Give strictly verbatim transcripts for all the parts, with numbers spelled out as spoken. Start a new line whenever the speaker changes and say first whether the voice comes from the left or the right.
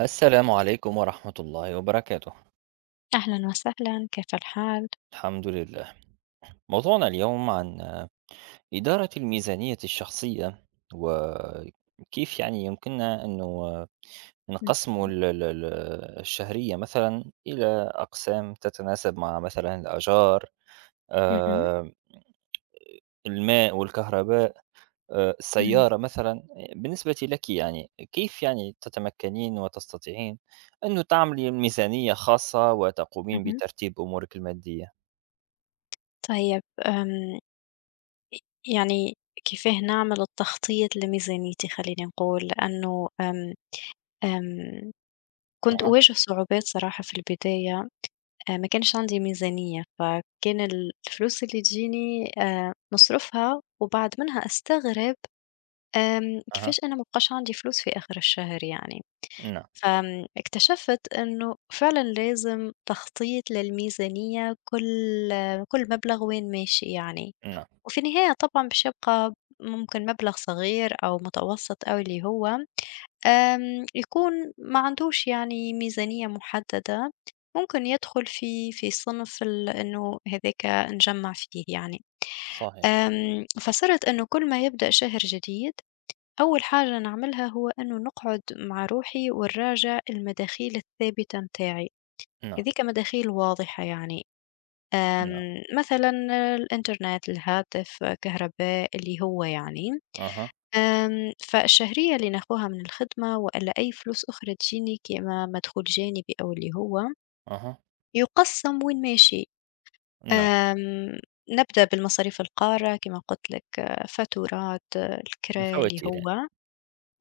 right: السلام عليكم ورحمة الله وبركاته.
left: أهلًا وسهلًا، كيف الحال؟
right: الحمد لله. موضوعنا اليوم عن إدارة الميزانية الشخصية، وكيف يعني يمكننا إنه
left: إمم،
right: نقسم ال- ال- ال- الشهرية مثلا إلى أقسام تتناسب مع مثلا الأجار،
left: اهم،
right: آه، الماء والكهرباء، آه،
left: إمم،
right: السيارة مثلا. بالنسبة لك يعني كيف يعني تتمكنين وتستطيعين أن تعملي ميزانية خاصة وتقومين
left: اهم.
right: بترتيب أمورك المادية؟
left: طيب آمم، يعني كيفاه نعمل التخطيط لميزانيتي خلّيني نقول، لأنه آمم، آمم، كنت أواجه صعوبات صراحة في البداية. آآ ما كانش عندي ميزانية، فكان ال الفلوس اللي تجيني آآ نصرفها وبعد منها أستغرب، آمم،
right: أها،
left: كيفاش أنا ما بقاش عندي فلوس في آخر الشهر يعني.
right: نعم،
left: فآمم، اكتشفت إنه فعلًا لازم تخطيط للميزانية، كل كل مبلغ وين ماشي يعني،
right: نعم،
left: وفي النهاية طبعًا باش يبقى ممكن مبلغ صغير أو متوسط أو اللي هو، آمم، يكون ما عندوش يعني ميزانية محددة، ممكن يدخل في في صنف ال إنه هذاك نجمّع فيه يعني.
right: صحيح،
left: آمم، فصِرت إنه كل ما يبدأ شهر جديد، أول حاجة نعملها هو إنه نقعد مع روحي ونراجع المداخيل الثابتة متاعي.
right: نعم،
left: هذيك مداخيل واضحة يعني. أم،
right: نعم،
left: مثلا الإنترنت، الهاتف، كهرباء اللي هو يعني.
right: أها،
left: أم، فالشهرية اللي ناخوها من الخدمة، ولا أي فلوس أخرى تجيني كما مدخول جانبي، أو اللي هو
right: أها،
left: يقسم وين ماشي.
right: نعم،
left: أم، نبدأ بالمصاريف القارة كما قلت لك، آه، فاتورات، آه، الكرا اللي
right: الفواتير يعني،
left: هو.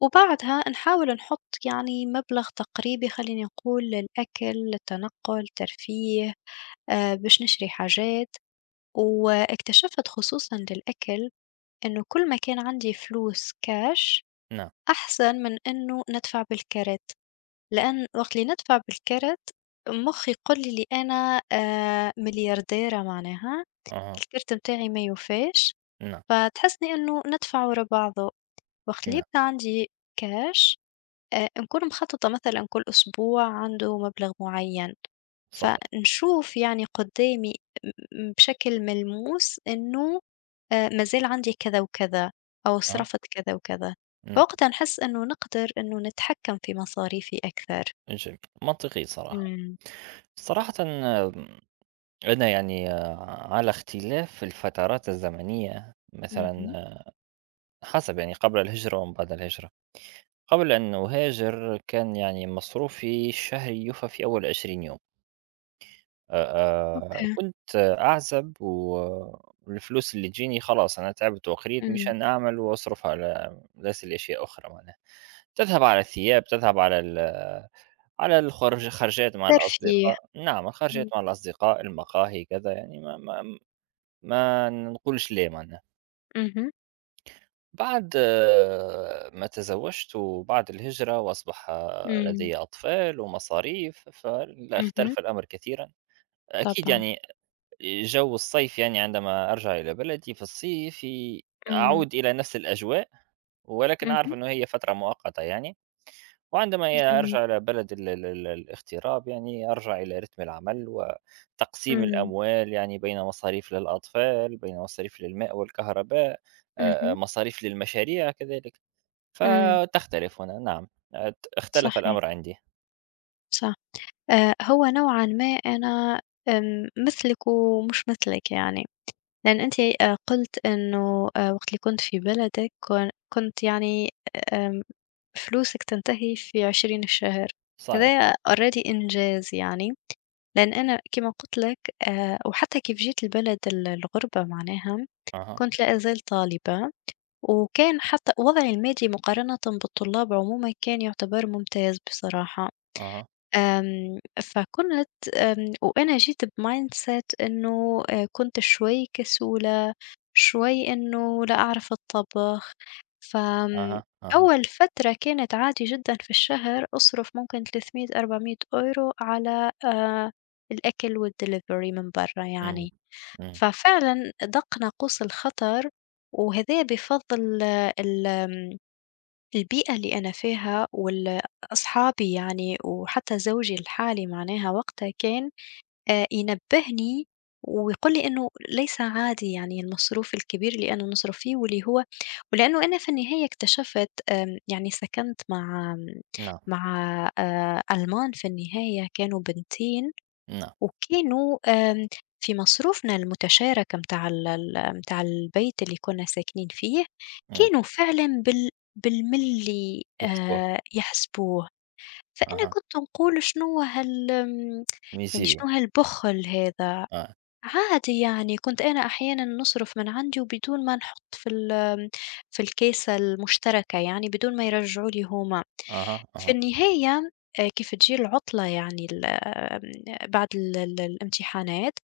left: وبعدها نحاول نحط يعني مبلغ تقريبي خليني نقول للأكل، للتنقل، ترفيه، آآ باش نشري حاجات. واكتشفت خصوصًا للأكل إنه كل ما كان عندي فلوس كاش
right: نعم،
left: أحسن من إنه ندفع بالكارت، لأن وقت اللي ندفع بالكارت مخي يقول لي اللي أنا آآ مليارديرة معناها،
right: أها،
left: الكرت متاعي ما يوفاش،
right: نعم،
left: فتحسني إنه ندفع ورا بعضه. وقت اللي
right: نعم،
left: يبقى عندي كاش، آآ نكون مخطّطة مثلًا كل أسبوع عنده مبلغ معيّن،
right: صحيح،
left: فنشوف يعني قدّامي م بشكل ملموس إنه آآ ما زال عندي كذا وكذا أو
right: أها،
left: صرفت كذا وكذا.
right: نعم،
left: فوقتها نحس إنه نقدر إنه نتحكم في مصاريفي أكثر.
right: جميل، منطقي صراحة.
left: إمم،
right: صراحةً، آمم، أنا يعني آه، على اختلاف الفترات الزمنية، مثلًا،
left: اهم.
right: آه، حسب يعني قبل الهجرة ومن بعد الهجرة. قبل أن أهاجر كان يعني مصروفي الشهري يوفى في أول عشرين يوم. آآ،
left: أوكي.
right: كنت أعزب والفلوس اللي تجيني خلاص أنا تعبت وأخريت
left: إمم.
right: مشان أعمل وأصرف على غسل أشياء أخرى معناها، تذهب على الثياب، تذهب على ال على الخرج خرجات مع
left: ترفيه.
right: الأصدقاء، نعم الخرجات
left: إمم.
right: مع الأصدقاء، المقاهي كذا يعني ما ما ما نقولش لا معناها.
left: اهم.
right: بعد آه، ما تزوجت وبعد الهجرة وأصبح آه،
left: إمم.
right: لدي أطفال ومصاريف، فلا
left: اهم.
right: اختلف الأمر كثيرًا. أكيد
left: طبعًا.
right: يعني جو الصيف، يعني عندما أرجع إلى بلدي في الصيف ي-
left: إمم.
right: أعود إلى نفس الأجواء، ولكن أعرف
left: اهم.
right: أنه هي فترة مؤقتة يعني، وعندما
left: جميل.
right: أرجع إلى بلد ال ال ال الاغتراب يعني أرجع إلى رتم العمل وتقسيم
left: إمم.
right: الأموال يعني بين مصاريف للأطفال، بين مصاريف للماء والكهرباء، آآ،
left: اهم.
right: مصاريف للمشاريع كذلك،
left: إمم.
right: فتختلف هنا نعم، ات اختلف
left: صحيح،
right: الأمر عندي،
left: صح. آآ هو نوعًا ما أنا آمم مثلِك ومش مثلِك يعني، لإن أنتِ آآ قُلتِ إنه آآ وقت اللي كنت في بلدِك كن كنت يعني آمم فلوسِك تنتهي في عشرين الشهر،
right: صحيح،
left: هذايا already إنجاز يعني، لإن أنا كيما قُلت لك آآ وحتى كيف جيت لبلد ال الغُربة معناها،
right: أها،
left: كنت لا أزال طالبة، وكان حتى وضعي المادي مقارنةً بالطلاب عمومًا كان يُعتبر ممتاز بصراحة.
right: أها،
left: آمم، فكنت آمم، وأنا جيت بmindset إنه آآ كنت شوي كسولة، شوي إنه لا أعرف أتطبّخ. فآمم،
right: أها، أها،
left: أول فترة كانت عادي جدًا، في الشهر أصرف ممكن ثلاثمائة، أربعمائة يورو€ على آآ الأكل والdelivery من برّا
right: إمم،
left: يعني.
right: إمم،
left: ففعلًا دق ناقوس الخطر، وهذا بفضل ال آمم، البيئة اللي أنا فيها وال أصحابي يعني، وحتى زوجي الحالي معناها وقتها كان آآ ينبّهني ويقول لي إنه ليس عادي يعني المصروف الكبير اللي أنا نصرف فيه واللي هو. ولإنه أنا في النهاية اكتشفت، آمم يعني سكنت مع
right: نعم،
left: مع آآ ألمان في النهاية كانوا بنتين،
right: نعم،
left: وكانوا آمم في مصروفنا المتشارك متاع ال ال متاع البيت اللي كنا ساكنين فيه،
right: إمم،
left: كانوا فعلًا بال بالملي
right: يحسبوها.
left: آآ يحسبوه. فأنا
right: أها،
left: كنت نقول شنو هال آمم
right: من
left: يعني شنو
right: سوريا،
left: هالبُخل هذا؟
right: آه،
left: عادي يعني، كنت أنا أحيانًا نصرف من عندي وبدون ما نحُط في ال في الكيسة المشتركة يعني، بدون ما يرجعوا لي هُم.
right: أها،
left: في
right: أها،
left: النهاية آآ كيف تجي العُطلة يعني ال آمم بعد ال ال الامتحانات،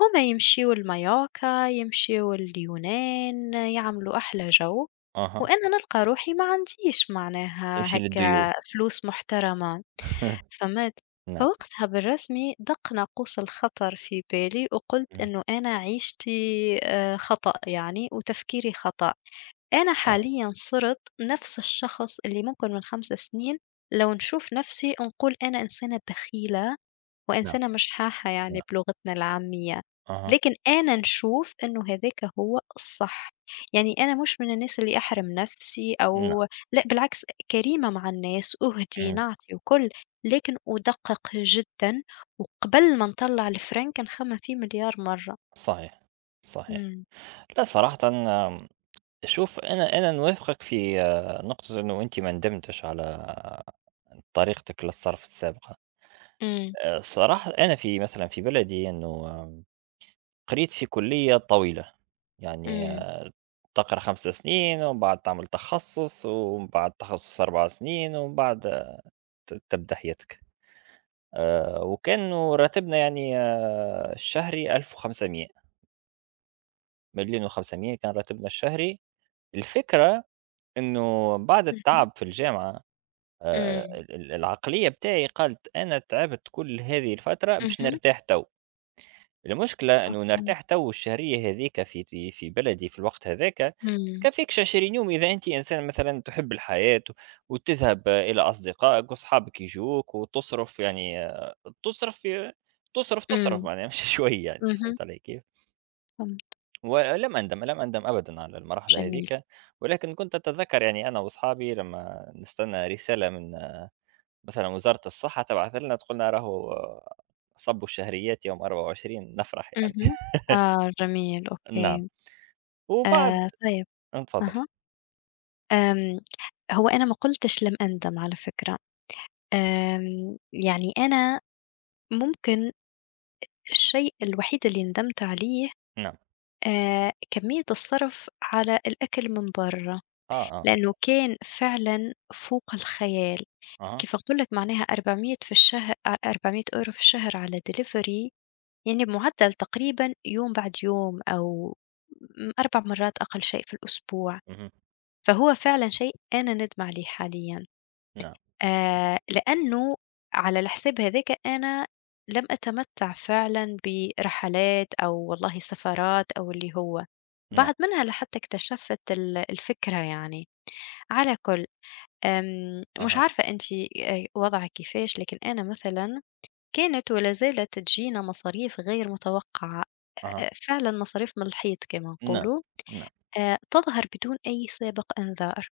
left: هُم يمشيوا لمايوركا، يمشيوا اليونان، يعملوا أحلى جو.
right: أها،
left: وأنا نلقى روحي ما عنديش معناها
right: يمشي للديون.
left: هكا فلوس محترمة، فهمت؟
right: نعم،
left: فوقتها بالرسمي دق ناقوس الخطر في بالي وقلت
right: إمم،
left: إنه أنا عيشتي آآ خطأ يعني وتفكيري خطأ. أنا
right: آه،
left: حاليًا صرت نفس الشخص اللي ممكن من 5 سنين لو نشوف نفسي نقول أنا إنسانة بخيلة
right: نعم،
left: وإنسانة مش حاحة يعني
right: نعم،
left: بلغتنا العامية،
right: أها،
left: لكن أنا نشوف إنه هاذاك هو الصح، يعني أنا مش من الناس اللي أحرم نفسي،
right: نعم،
left: أو لأ بالعكس كريمة مع الناس، أهدي،
right: إمم،
left: نعطي وكل، لكن أدقق جدًا، وقبل ما نطلّع الفرنك نخمم فيه مليار مرة.
right: صحيح، صحيح.
left: إمم،
right: لا، صراحةً، آمم، شوف أنا أنا نوافقك في آه، نقطة إنه أنتِ ما ندمتش على آه، طريقتِك للصرف السابقة.
left: إمم،
right: آآ، الصراحة أنا في مثلًا في بلدي إنه آمم، قريت في كلية طويلة، يعني
left: إمم،
right: آه، تقرا خمسة سنين ومن بعد تعمل تخصص ومن بعد تخصص أربعة سنين ومن بعد آه، ت تبدأ حياتك. آآ وكان راتبنا يعني آه، الشهري ألف وخمسمائة، مليون و500 كان راتبنا الشهري. الفكرة إنه بعد
left: اهم،
right: التعب في الجامعة، آآ
left: إمم،
right: ال ال العقلية بتاعي قالت أنا تعبت كل هذه الفترة باش
left: اهم،
right: نرتاح تو. المشكلة أنه
left: مفهوم،
right: نرتاح تو، الشهرية هذيك في في بلدي في الوقت هذاك
left: إمم،
right: تكفيكش عشرين يوم إذا أنت إنسان مثلا تحب الحياة وتذهب إلى أصدقائك وأصحابك يجوك وتصرف يعني آه، تصرف تصرف تصرف
left: إمم،
right: معناها مش شوية يعني
left: اهم،
right: فهمت علي كيف؟
left: فهمت،
right: ولم أندم، لم أندم أبدا على المرحلة
left: جميل،
right: هذيك. ولكن كنت أتذكر يعني أنا وأصحابي لما نستنى رسالة من آه، مثلا وزارة الصحة تبعث لنا تقول لنا راهو آه، صبوا الشهريات يوم أربعة وعشرين، نفرح يعني.
left: اهم، آه جميل،
right: نعم.
left: أوكي،
right: وبعد،
left: آآ طيب،
right: تفضّلي.
left: أها. آمم، هو أنا ما قُلتش لم أندم على فكرة. آمم، يعني أنا ممكن الشيء الوحيد اللي ندمت عليه،
right: نعم.
left: آآ، كمية الصرف على الأكل من برّا،
right: آه، آه، أوكي.
left: لأنه كان فعلًا فوق الخيال.
right: أها،
left: كيف أقول لك معناها أربع مية في الشه أ أربعمائة يورو€ في الشهر على delivery يعني بمعدل تقريبًا يوم بعد يوم أو م 4 مرات أقل شيء في الأسبوع.
right: اهم.
left: فهو فعلًا شيء أنا نادمة عليه حاليًا.
right: نعم،
left: آآ لأنه على الحساب هاذاك أنا لم أتمتّع فعلًا برحلات أو والله سفرات أو اللي هو،
right: نعم،
left: بعد منها لحتى اكتشفت ال الفكرة يعني. على كُل آمم مش
right: أها،
left: عارفة أنتِ آآ وضعِك كيفاش، لكن أنا مثلًا كانت ولا زالت تجينا مصاريف غير متوقعة،
right: أها،
left: آآ فعلًا مصاريف من الحيط كما
right: نعم،
left: نقولوا،
right: نعم،
left: آآ تظهر بدون أي سابق إنذار.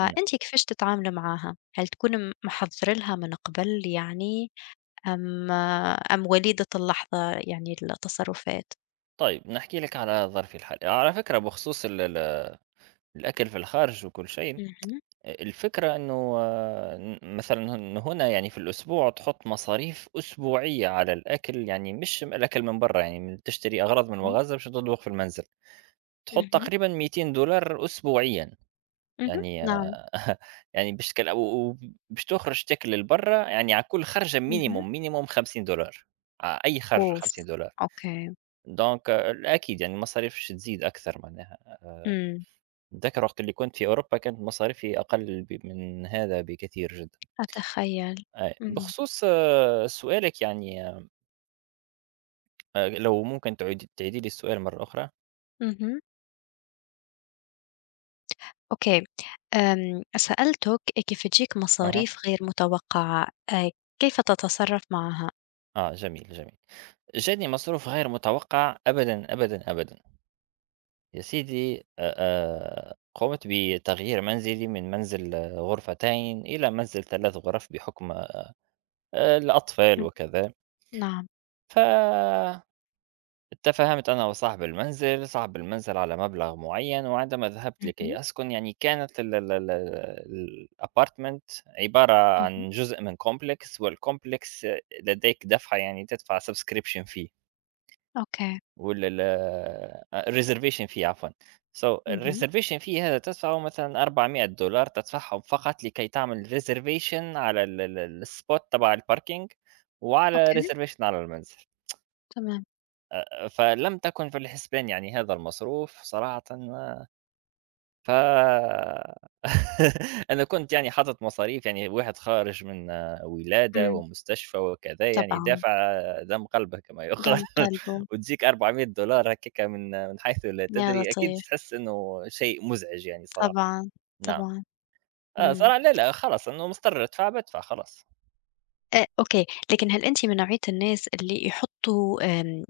right: نعم.
left: كيفاش تتعاملي معاها؟ هل تكوني م محضّرة لها من قبل يعني أم أم وليدة اللحظة يعني التصرفات؟
right: طيب نحكي لك على ظرفي الحالي. على فكرة، بخصوص ال ال الأكل في الخارج وكل شيء، أ
left: اهم،
right: الفكرة إنه آه، ن مثلًا هن هنا يعني في الأسبوع تحُط مصاريف أسبوعية على الأكل، يعني مش م الأكل من برّا، يعني من تشتري أغراض من
left: اهم،
right: المغازل باش تطبخ في المنزل. تحُط
left: اهم،
right: تقريبًا مئتين دولار أسبوعيًا.
left: اهم،
right: يعني
left: نعم،
right: آه، يعني باش تكل و و باش تخرج تاكل لبرا، يعني على كل خرجة
left: اهم،
right: minimum minimum خمسين دولار. ع أي خرجة
left: أوف!
right: خمسين دولار.
left: أوكي،
right: دونك آه، أكيد يعني المصاريف باش تزيد أكثر معناها،
left: إمم،
right: نتذكر وقت اللي كنت في أوروبا كانت مصاريفي أقل ب من هذا بكثير جدًا.
left: أتخيّل،
right: أي.
left: إمم،
right: بخصوص آه، سؤالِك يعني، آآ لو ممكن تعيد تعيدي لي السؤال مرة أخرى؟
left: اهم، أوكي. آمم، سألتُك كيف تجيك
right: أها،
left: مصاريف غير متوقعة، آآ، كيف تتصرف معها؟
right: آه، جميل، جميل. جاني مصروف غير متوقع أبدًا، أبدًا، أبدًا. يا سيدي، آآ آآ قُمت بتغيير منزلي من منزل آه، غرفتين إلى منزل ثلاث غرف بحكم آآ الأطفال
left: اهم،
right: وكذا.
left: نعم،
right: ف اتفاهمت أنا وصاحب المنزل، صاحب المنزل على مبلغ معيّن، وعندما ذهبت
left: اهم،
right: لكي أسكن يعني كانت ال ال ال الApartment عبارة
left: اهم،
right: عن جزء من Complex، والComplex لديك دفعة، يعني تدفع Subscription fee.
left: أوكي،
right: ولا ال الreservation fee، عفوا. So
left: اهم،
right: الreservation fee هذا تدفعه مثلًا أربعمائة دولار تدفعهم فقط لكي تعمل reservation على ال ال الspot تبع الparking، وعلى
left: أوكي،
right: reservation على المنزل.
left: تمام،
right: فلم تكن في الحسبان يعني، هذا المصروف صراحةً. ف أنا كنت يعني حاطط مصاريف، يعني واحد خارج من آه، ولادة
left: إمم،
right: ومستشفى وكذا، يعني
left: طبعًا.
right: دافع آه، دم قلبه كما يُقال.
left: دم قلبه،
right: وتجيك أربعمائة دولار هكاك من آه، من حيث لا
left: يا
right: تدري، أكيد
left: لطيف،
right: تحس إنه شيء مُزعج يعني صراحة.
left: طبعًا،
right: نعم.
left: طبعًا،
right: آه،
left: إمم،
right: صراحة لأ، لأ، خلاص إنه مُضطر أدفع بادفع خلاص.
left: آآ، أوكي، لكن هل أنتِ من نوعية الناس اللي يحطّوا آمم،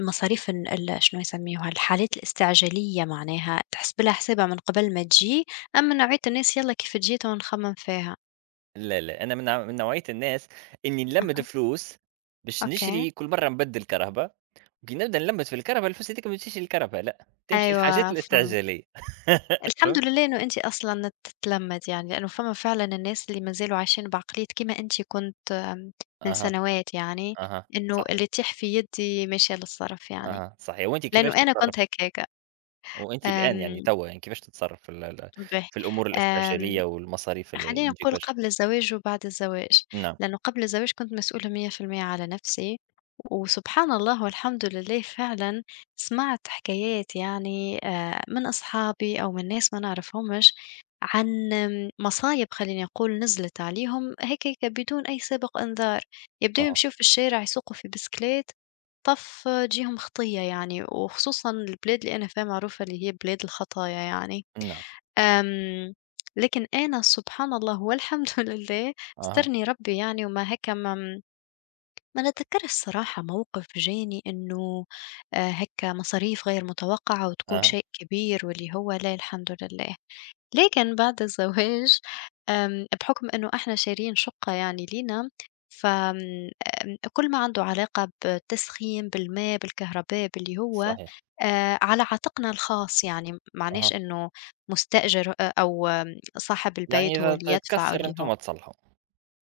left: مصاريف ال ال شنو يسميوها، الحالات الاستعجالية معناها تحسب لها حسابها من قبل ما تجي، أم من نوعية الناس يالّا كيف جيت ونخمم فيها؟
right: لا، لا، أنا من نوع من نوعية الناس إني نلمّد
left: أها،
right: فلوس باش
left: أوكي،
right: نشري. كل مرة نبدّل كرهبة بنبدأ نلمّس في الكرهبة، الفلوس هذيك ما تمشيش للكرهبة، لأ، تمشي للحاجات
left: أيوه فهمت،
right: الاستعجالية.
left: الحمد
right: فهمت؟
left: لله إنه أنتِ أصلًا تتلمّد يعني، لإنه فما فعلًا الناس اللي ما زالوا عايشين بعقلية كيما أنتِ كنت، آمم، من
right: أها،
left: سنوات يعني،
right: أها،
left: إنه
right: صحيح،
left: اللي يطيح في يدي ماشية للصرف يعني.
right: أها، صحيح. وأنتِ كيفاش
left: لأنه أنا كنت
right: تتصرّفي؟
left: هكاك.
right: وأنتِ الآن يعني
left: آمم،
right: توا يعني كيفاش تتصرّفي في ال ال
left: به
right: في الأمور
left: آمم،
right: الاستعجالية والمصاريف ال اللي
left: خلّيني
right: تجيك
left: نقول
right: فجأة؟
left: قبل الزواج وبعد الزواج،
right: نعم،
left: لأنه قبل الزواج كنت مسؤولة مية بالمية على نفسي، وسبحان الله والحمد لله فعلًا سمعت حكايات يعني آآ من أصحابي أو من ناس ما نعرفهمش، عن آمم مصايب خلّيني نقول نزلت عليهم هيكَ هيك بدون أي سابق إنذار، يبداو
right: أها،
left: يمشيو في الشارع يسوقوا في بسكليت، طَف تجيهم خطية يعني، وخصوصًا البلاد اللي أنا فيها معروفة اللي هي بلاد الخطايا يعني.
right: نعم،
left: آمم، لكن أنا سبحان الله والحمد لله
right: أها،
left: سترني ربي يعني، وما هيك ما م ما نتذكرش صراحة موقف جاني إنه آآ هيك مصاريف غير متوقعة وتكون
right: أها،
left: شيء كبير واللي هو، لا الحمد لله. لكن بعد الزواج آمم، بحكم إنه إحنا شارين شقة يعني لينا، ف آمم، كل ما عنده علاقة بالتسخين، بالماء، بالكهرباء، باللي هو
right: صحيح،
left: آآ، على عاتقنا الخاص يعني، معناش
right: أها.
left: إنه مستأجر أ أو آم، صاحب
right: يعني
left: البيت هو
right: إذا
left: اللي
right: ت
left: يدفع
right: تكسّر
left: واللي هو.
right: أنتم تصلحوا.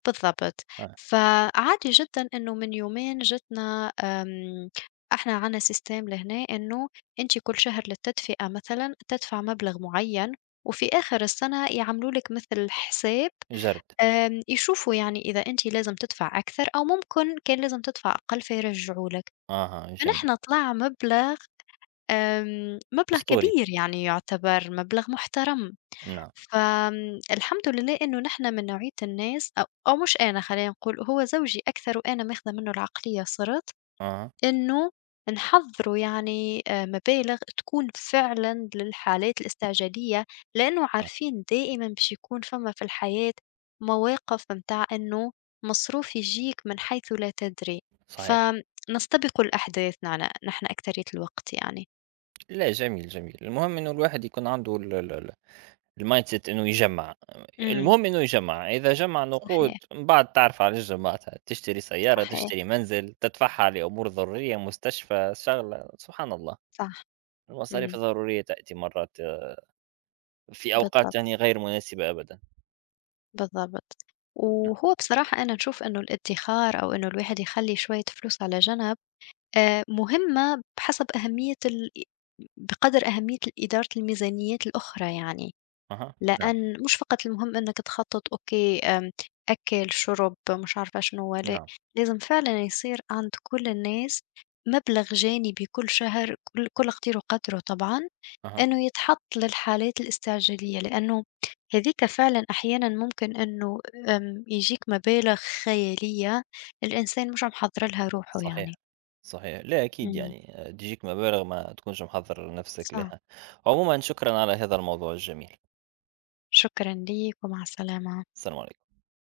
left: بالضبط،
right: آه،
left: فعادي جدًا إنه من يومين جاتنا، آمم، إحنا عندنا سيستم لهنا إنه أنتِ كل شهر للتدفئة مثلًا تدفع مبلغ معيّن، وفي آخر السنة يعملوا لِك مثل حساب،
right: جَرْد،
left: آمم، يشوفوا يعني إذا أنتِ لازم تدفع أكثر أو ممكن كان لازم تدفع أقل فيرجعوا لك،
right: أها، جميل،
left: فنحن طلع مبلغ آمم، مبلغ
right: أسطوري،
left: كبير يعني يعتبر مبلغ محترم.
right: نعم،
left: فآمم الحمد لله إنه نحن من نوعية الناس، أو أو مش أنا خلّينا نقول، هو زوجي أكثر وأنا ماخذة منه العقلية صِرت
right: أها،
left: إنه نحضّره يعني آآ مبالغ تكون فعلًا للحالات الاستعجالية، لإنه
right: نعم،
left: عارفين دائمًا باش يكون فما في الحياة مواقف متاع إنه مصروف يجيك من حيث لا تدري،
right: صحيح.
left: فنستبق الأحداث نعن نحن أكترية الوقت يعني.
right: لا، جميل، جميل. المهم إنه الواحد يكون عنده ال ال ال الmindset إنه يجمّع،
left: إمم،
right: المهم إنه يجمّع. إذا جمّع نقود
left: صحيح،
right: من بعد تعرف علاش جمّعتها: تشتري سيارة،
left: صحيح،
right: تشتري منزل، تدفعها لأمور ضرورية، مستشفى، شغلة، سبحان الله.
left: صح،
right: المصاريف
left: إمم،
right: الضرورية تأتي مرات في أوقات
left: بالضبط.
right: يعني غير مناسبة أبدًا.
left: بالضبط.
right: نعم،
left: وهو بصراحة أنا نشوف إنه الادّخار أو إنه الواحد يخلّي شوية فلوس على جنب، آآ مهمة بحسب أهمية ال بقدر أهمية ال إدارة الميزانيات الأخرى يعني.
right: أها، نعم،
left: لأن مش فقط المهم إنك تخطط، أوكي آمم، أكل، شرب، مش عارفة شنو، لا،
right: نعم،
left: لازم فعلًا يصير عند كل الناس مبلغ جانبي كل شهر، كل كل قدير وقدره طبعًا،
right: أها،
left: إنه يتحط للحالات الاستعجالية، لأنه هاذيك فعلًا أحيانًا ممكن إنه آمم، يجيك مبالغ خيالية الإنسان مش محضر لها روحه يعني.
right: صحيح، صحيح، لا أكيد
left: إمم،
right: يعني آه، تجيك مبالغ ما تكونش محضّر نفسك
left: صح،
right: لها. عمومًا شكرًا على هذا الموضوع الجميل.
left: شكرًا ليك ومع السلامة.
right: السلام عليكم.